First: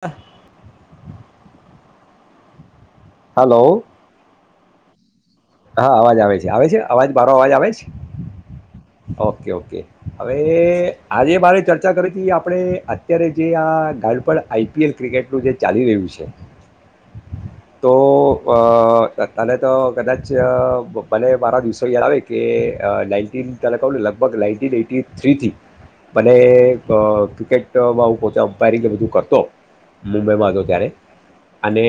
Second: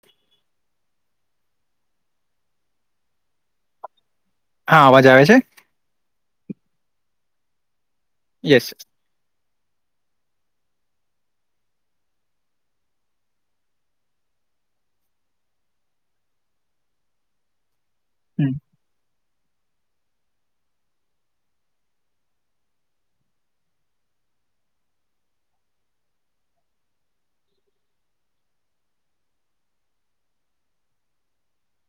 બહ [unintelligible] હલો. હા, અવાજ આવે છે. હા, અવાજ આવે છે આવે છે, અવાજ મારો અવાજ આવે છે. યસ ઓકે ઓકે હવે આજે મારે ચર્ચા કરી હતી આપણે અત્યારે જે આ ગાલપણ આઈપીએલ ક્રિકેટનું જે ચાલી રહ્યું છે. તો અ તત કાલે તો કદાચ પછી અ ઓ મને મારા દિવસો યાદ આવે કે અ નાઇન્ટીન તને કહું ને લગભગ નાઈન્ટીન એઈટી થ્રીથી મને અ ક્રિકેટમાં હું પોતે અમ્પાયરિંગ એ બધું કરતો મુંબઈમાં હતો ત્યારે અને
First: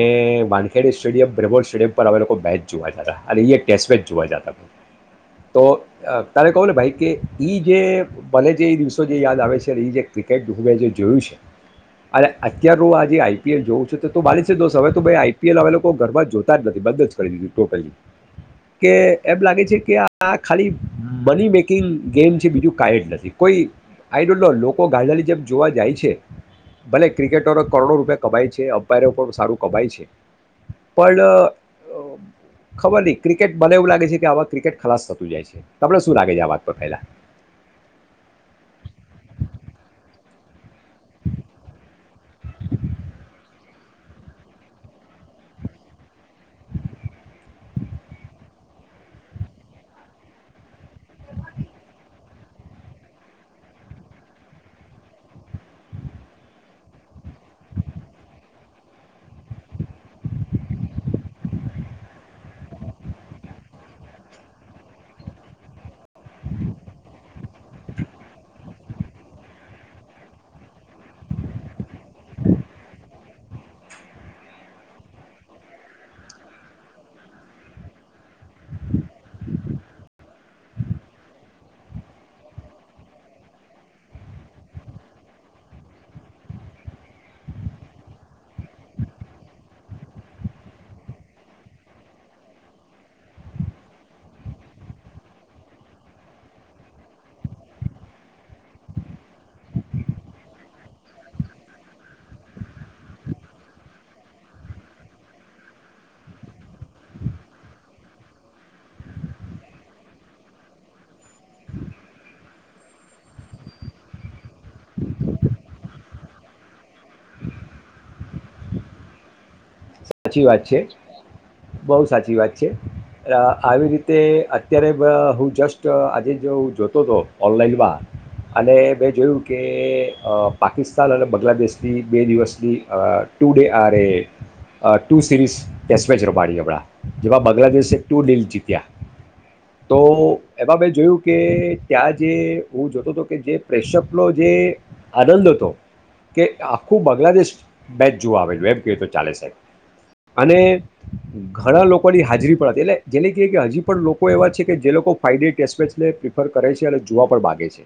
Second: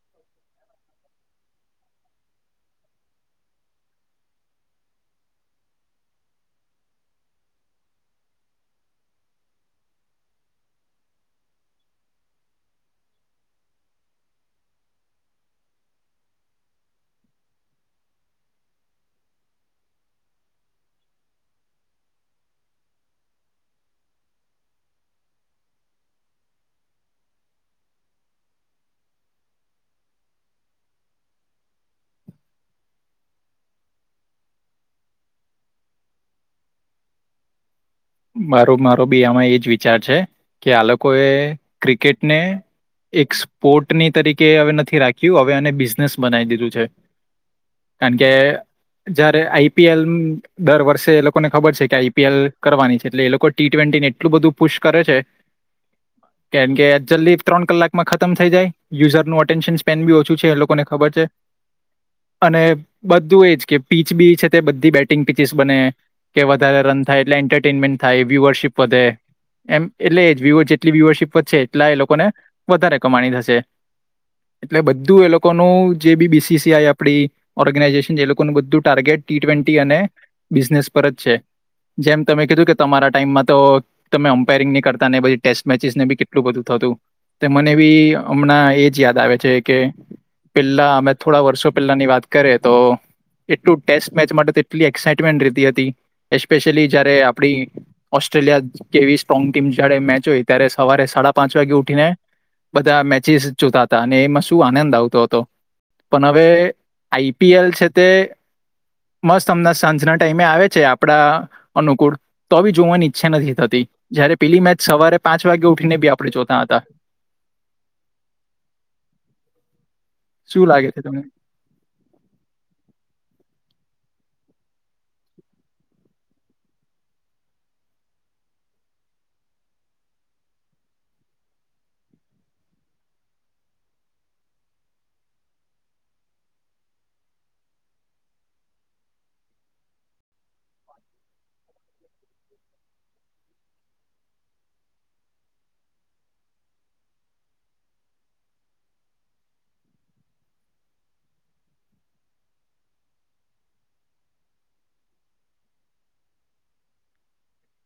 વાનખેડે સ્ટેડિયમ બ્રમોલ સ્ટેડિયમ પર અમે લોકો મેચ જોવા જતા અને એ એક ટેસ્ટ મેચ જોવા જતા હતા તો તારે કહો ને ભાઈ કે એ જે ભલે જે એ દિવસો જે યાદ આવે છે એ જે ક્રિકેટ હું જે જોયું છે અને અત્યારું આ જે આઈપીએલ જોવું છે તો તો માની છે દોસ્ત હવે તો ભાઈ આઈપીએલ હવે લોકો ઘરમાં જોતા જ નથી બંધ જ કરી દીધું ટોટલી કે એમ લાગે છે કે આ ખાલી મની મેકિંગ ગેમ છે બીજું કાઈ જ નથી કોઈ આઈ ડોન્ટ નો લોકો ગાદાની જેમ જોવા જાય છે ભલે ક્રિકેટરો કરોડો રૂપિયા કપાય છે અમ્પાયરો પણ સારું કપાય છે પણ અ ખબર ની ક્રિકેટ મને એવું લાગે છે કે આવા ક્રિકેટ ખલાસ થતું જાય છે તમને શું લાગે છે આ વાત પર પહેલા મારો મારો બી આમાં એ જ વિચાર છે કે આ લોકોએ ક્રિકેટને એક સ્પોર્ટની તરીકે હવે નથી રાખ્યું હવે આને બિઝનેસ બનાવી દીધું છે. કારણ કે જયારે આઈપીએલ દર વર્ષે એ લોકોને ખબર છે કે આઈપીએલ કરવાની છે. એટલે એ લોકો ટી ટ્વેન્ટીને એટલું બધું પુશ કરે છે કેમ કે જલ્દી ત્રણ કલાકમાં ખતમ થઈ જાય યુઝરનું અટેન્શન સ્પેન બી ઓછું છે એ લોકોને ખબર છે અને બધું એજ કે પીચ બી છે તે બધી બેટિંગ પીચસ બને કે વધારે રન થાય એટલે એન્ટરમેન્ટ થાય એબી વરશીપ વધે એમ એટલે્ય વ્યુવર જેટલી વ્યુવરશીપ વધશે એટલા એ લોકોને વધારે કમાણી થશે એટલે બધું એ લોકોનું જે બી બીસીસીઆઈ આપડી ઓર્ગેનાઈઝેશન એ લોકો બું ટાર્ગેટ ટી ટવેનટી અને બિઝનેસ પર જ છે જેમ તમે કીધું કે તમારા ટાઈમમાં તો તમે અમ્પાયરિંગની કરતા ને બધી ટેસ્ટ મેચિસને બી કેટલું બધું થતું તો મને બી હમણાં એ જ યાદ આવે છે કે પહેલાં અમે થોડા વર્ષો પહેલાંની વાત કરીએ તો એટલું ટેસ્ટ મેચ માટે તો એટલી એક્સાાઈટમેન્ટ રેતી હતી એસ્પેશિયલી જ્યારે આપણી ઓસ્ટ્રેલિયા જેવી સ્ટ્રોંગ ટીમ જારે મેચ હોય ત્યારે સવારે સાડા પાંચ વાગે ઉઠીને બધા મેચિસ જોતા હતા અને એમાં શું આનંદ આવતો હતો પણ હવે આઈપીએલ છે તે મસ્ત અમણા સાંજના ટાઈમે આવે છે આપડા અનુકૂળ તો બી જોવાની ઈચ્છા નથી થતી જયારે પેલી મેચ સવારે પાંચ વાગે ઉઠીને બી આપણે જોતા હતા. સાચી વાત શું છે લાગે તમને બહુ સાચી વાત છે અ આવી રીત તે અત્યારે હું જસ્ટ આજે જો હું જોતો હતો ઓનલાઈનમાં અને મેં જોયું કે અ પાકિસ્તાન અને બાંગ્લાદેશની બે દિવસની અ ટુ ડે આ રે અ ટુ સિરીઝ ટેસ્ટ મેચ રમાડી હમણાં જેમાં બાંગ્લાદેશે ટુ ડીલ જીત્યા તો એમાં મેં જોયું કે ત્યાં જે હું જોતો હતો કે જે પ્રેશપનો જે આનંદ હતો કે આખું બાંગ્લાદેશ મેચ જોવા આવે એમ ક તો ચાલે સાહેબ અને ઘણા લોકોની હાજરી પણ હતી એટલે જેને કે કે હજી પણ લોકો એવા છે કે જે લોકો ફાયદે ટેસ્ટમેચને પ્રિફર કરે છે અને જોવા પણ માગે છે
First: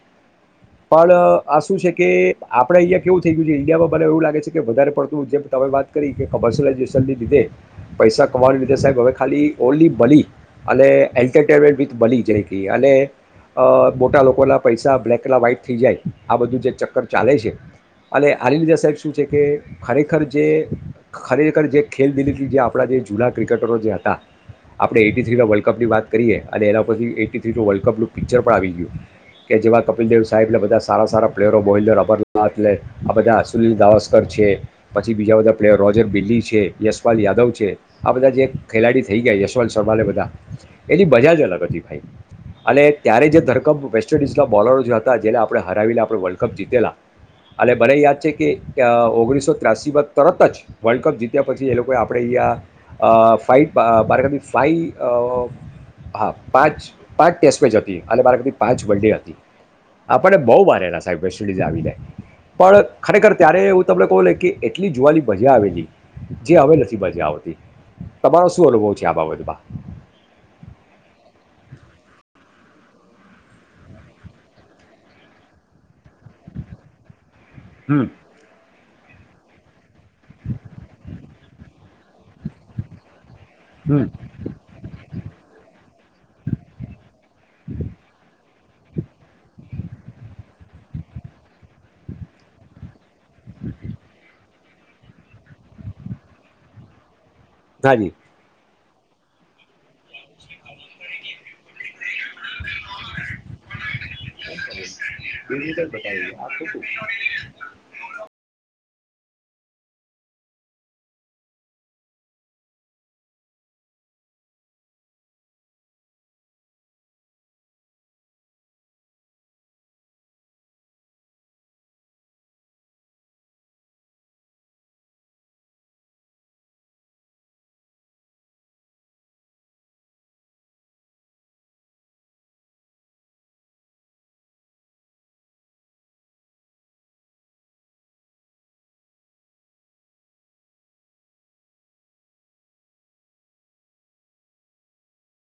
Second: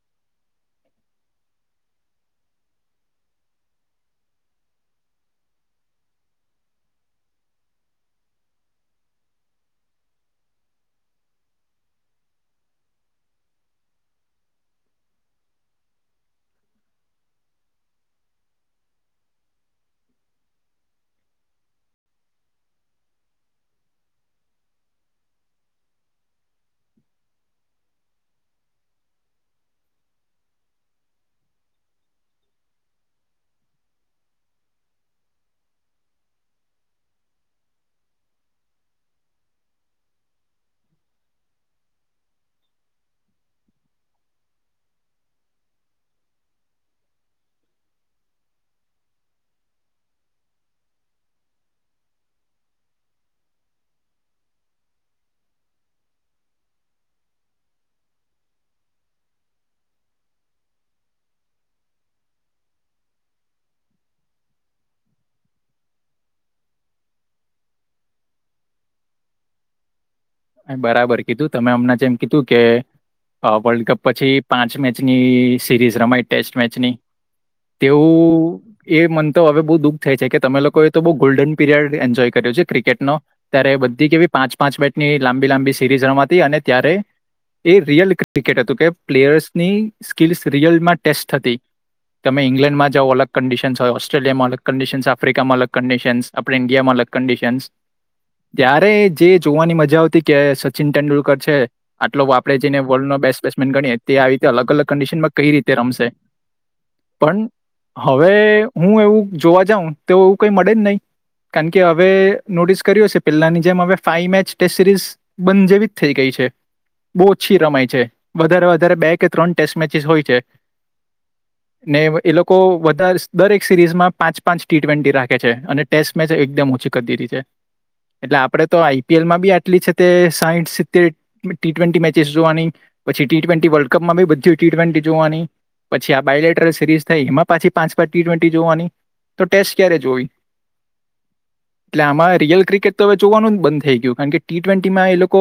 પણ આ શું છે કે આપડે અહિયા કેવું થઈ ગયું છે ઇન્ડિયામાં મને એવું લાગે છે કે વધારે પડતું જે તમે વાત કરી કે વર્સલાઇઝેશનને લીધે પૈસા કમાવાના લીધે સાહેબ હવે ખાલી ઓનલી બલી અને એન્ટરટેમેન્ટ વિથ બલી જે કે અને અ મોટા લોકોના પૈસા બ્લેક ના વાઈટ થઈ જાય આ બધું જે ચક્કર ચાલે છે અને આની લીધે સાહેબ શું છે કે ખરેખર જે ખરેખર જે ખેલ દિલ્હીથી જે આપણા જે જૂના ક્રિકેટરો જે હતા આપણે એટી થ્રીના વર્લ્ડ કપની વાત કરીએ અને એના પરછથી એટી થ્રીનું વર્લ્ડ કપનું પિક્ચર પણ આવી ગયું કે જેમાં કપિલદેવ સાહેબને બધા સારા સારા પ્લેયરો મોહેન્દ્ર અમરનાથ એટલે આ બધા સુનીલ દાવસ્કર છે પછી બીજા બધા પ્લેયરો [inaudible] બિલ્લી છે યશવાલ યાદવ છે આ બધા જે ખેલાડી થઈ ગયા યશવંત શર્માને બધા એની મજા જ અલગ હતી ભાઈ અને ત્યારે જે ધરકપ વેસ્ટ ઇન્ડિઝના બોલરો જે હતા જેને આપણે હરાવીને આપણે વર્લ્ડ કપ જીતેલા અને મને યાદ છે કે ઓગણીસો ત્ર્યાસીમા તરત જ વર્લ્ડ કપ જીત્યા પછી એ લોકોએ આપણે અહીંયા અ ફાઇ અ મારા ખયાલથી ફાઇ અ હા પાંચ પાંચ ટેસ્ટ મેચ હતી અને મારાતી પાંચ વન ડે હતી આપણને બહુ મારેલા સાહેબ વેસ્ટ ઇન્ડિઝ આવી જાય પણ ખરેખર ત્યારે એવું તમને કહું ને કે એટલી જુવાની મજા આવી જે હવે નથી મજા આવતી તમારો શું અનુભવ છે આ બાબતમાં બરાબર કીધું તમે હમણાં જે એમ કીધું કે અ વર્લ્ડ કપ પછી પાંચ મેચની સિરીઝ રમાય ટેસ્ટ મેચની હમ તેવું એ મન તોવ હવે બો દુ થઈ છે કે તમે લોકો એ તો બહુ ગોલ્ડન પીરિયડ એન જોય કાઢ્યો છે ક્રિકેટ નો ત્યારે હમ બધી કેવી પાંચ પાંચ બેટ એ લાંબી લાંબી સીરીઝ રમાતી અને ત્યારે એ રિયલ ક્રિકેટ હતું કે પ્લેયર્સની સ્કીલ્સ રિયલમાં ટેસ્ટ હતી તમે ઇંગ્લેન્ડમાં જાવઓ અલગ કંડિશન્સ હોય ઓસ્ટ્રેલિયામાં અલગ કંડિશન્સ આફ્રિકામાં અલગ કંડિશન્સ આપે ઇન્ડિયામાં અલગ કંડીિશનસ હાજી જ્યાં અરે જે જોવાની મજા મજા આવતી કે સચિન તેંડુલકર છે. આટલો આપે જેને વર્લ્ડ નો બેસ્ટ બેટ્સમેન ગણીએ તે આવી રીતે અલગ અલગ કંડિશનમાં કઈ રીતે રમશે પણ હ હવે હું એવું જોવા જાઉં તો એવું કંઈ મળે જ નહી કારણ કે હવે નોટિસ કર્યું હશે છે પેલાની જેમ હવે ફાઇ મેચ ટેસ્ટ સિરીઝ બંધ જેવી જ થઈ ગઈ છે બહુ ઓછી રમાય છે વધારે વધારે બે કે ત્રણ ટેસ્ટ મેચિસ હોય છે ને એ લોકો બધા જ દરેક સિરીઝમાં પાંચ પાંચ ટી ટ્વેન્ટી રાખે છે અને ટેસ્ટ મેચ એકદમ ઓછી કરી દધી છે એટલે આપડે તો આઈપીએલમાં બી આટલી છે તે સાઈટ સિતેર ટી ટ્વેન્ટી મેચિસ જોવાની પછી ટી ટ્વેન્ટી વર્લ્ડ કપમાં બી બધી ટી ટ્વેન્ટી જોવાની પછી આ બાયલેટર સિરીઝ થાય એમાં પાછી પાંચ પાંચ ટી ટ્વેન્ટી જોવાની તો ટેસ્ટ ક્યારે જોવી એટલે આમાં રિયલ ક્રિકેટ તો અવે જોવાનું બંધ થઈ ગયું કારણ કે ટી ટ્વેન્ટીમાં એ લોકો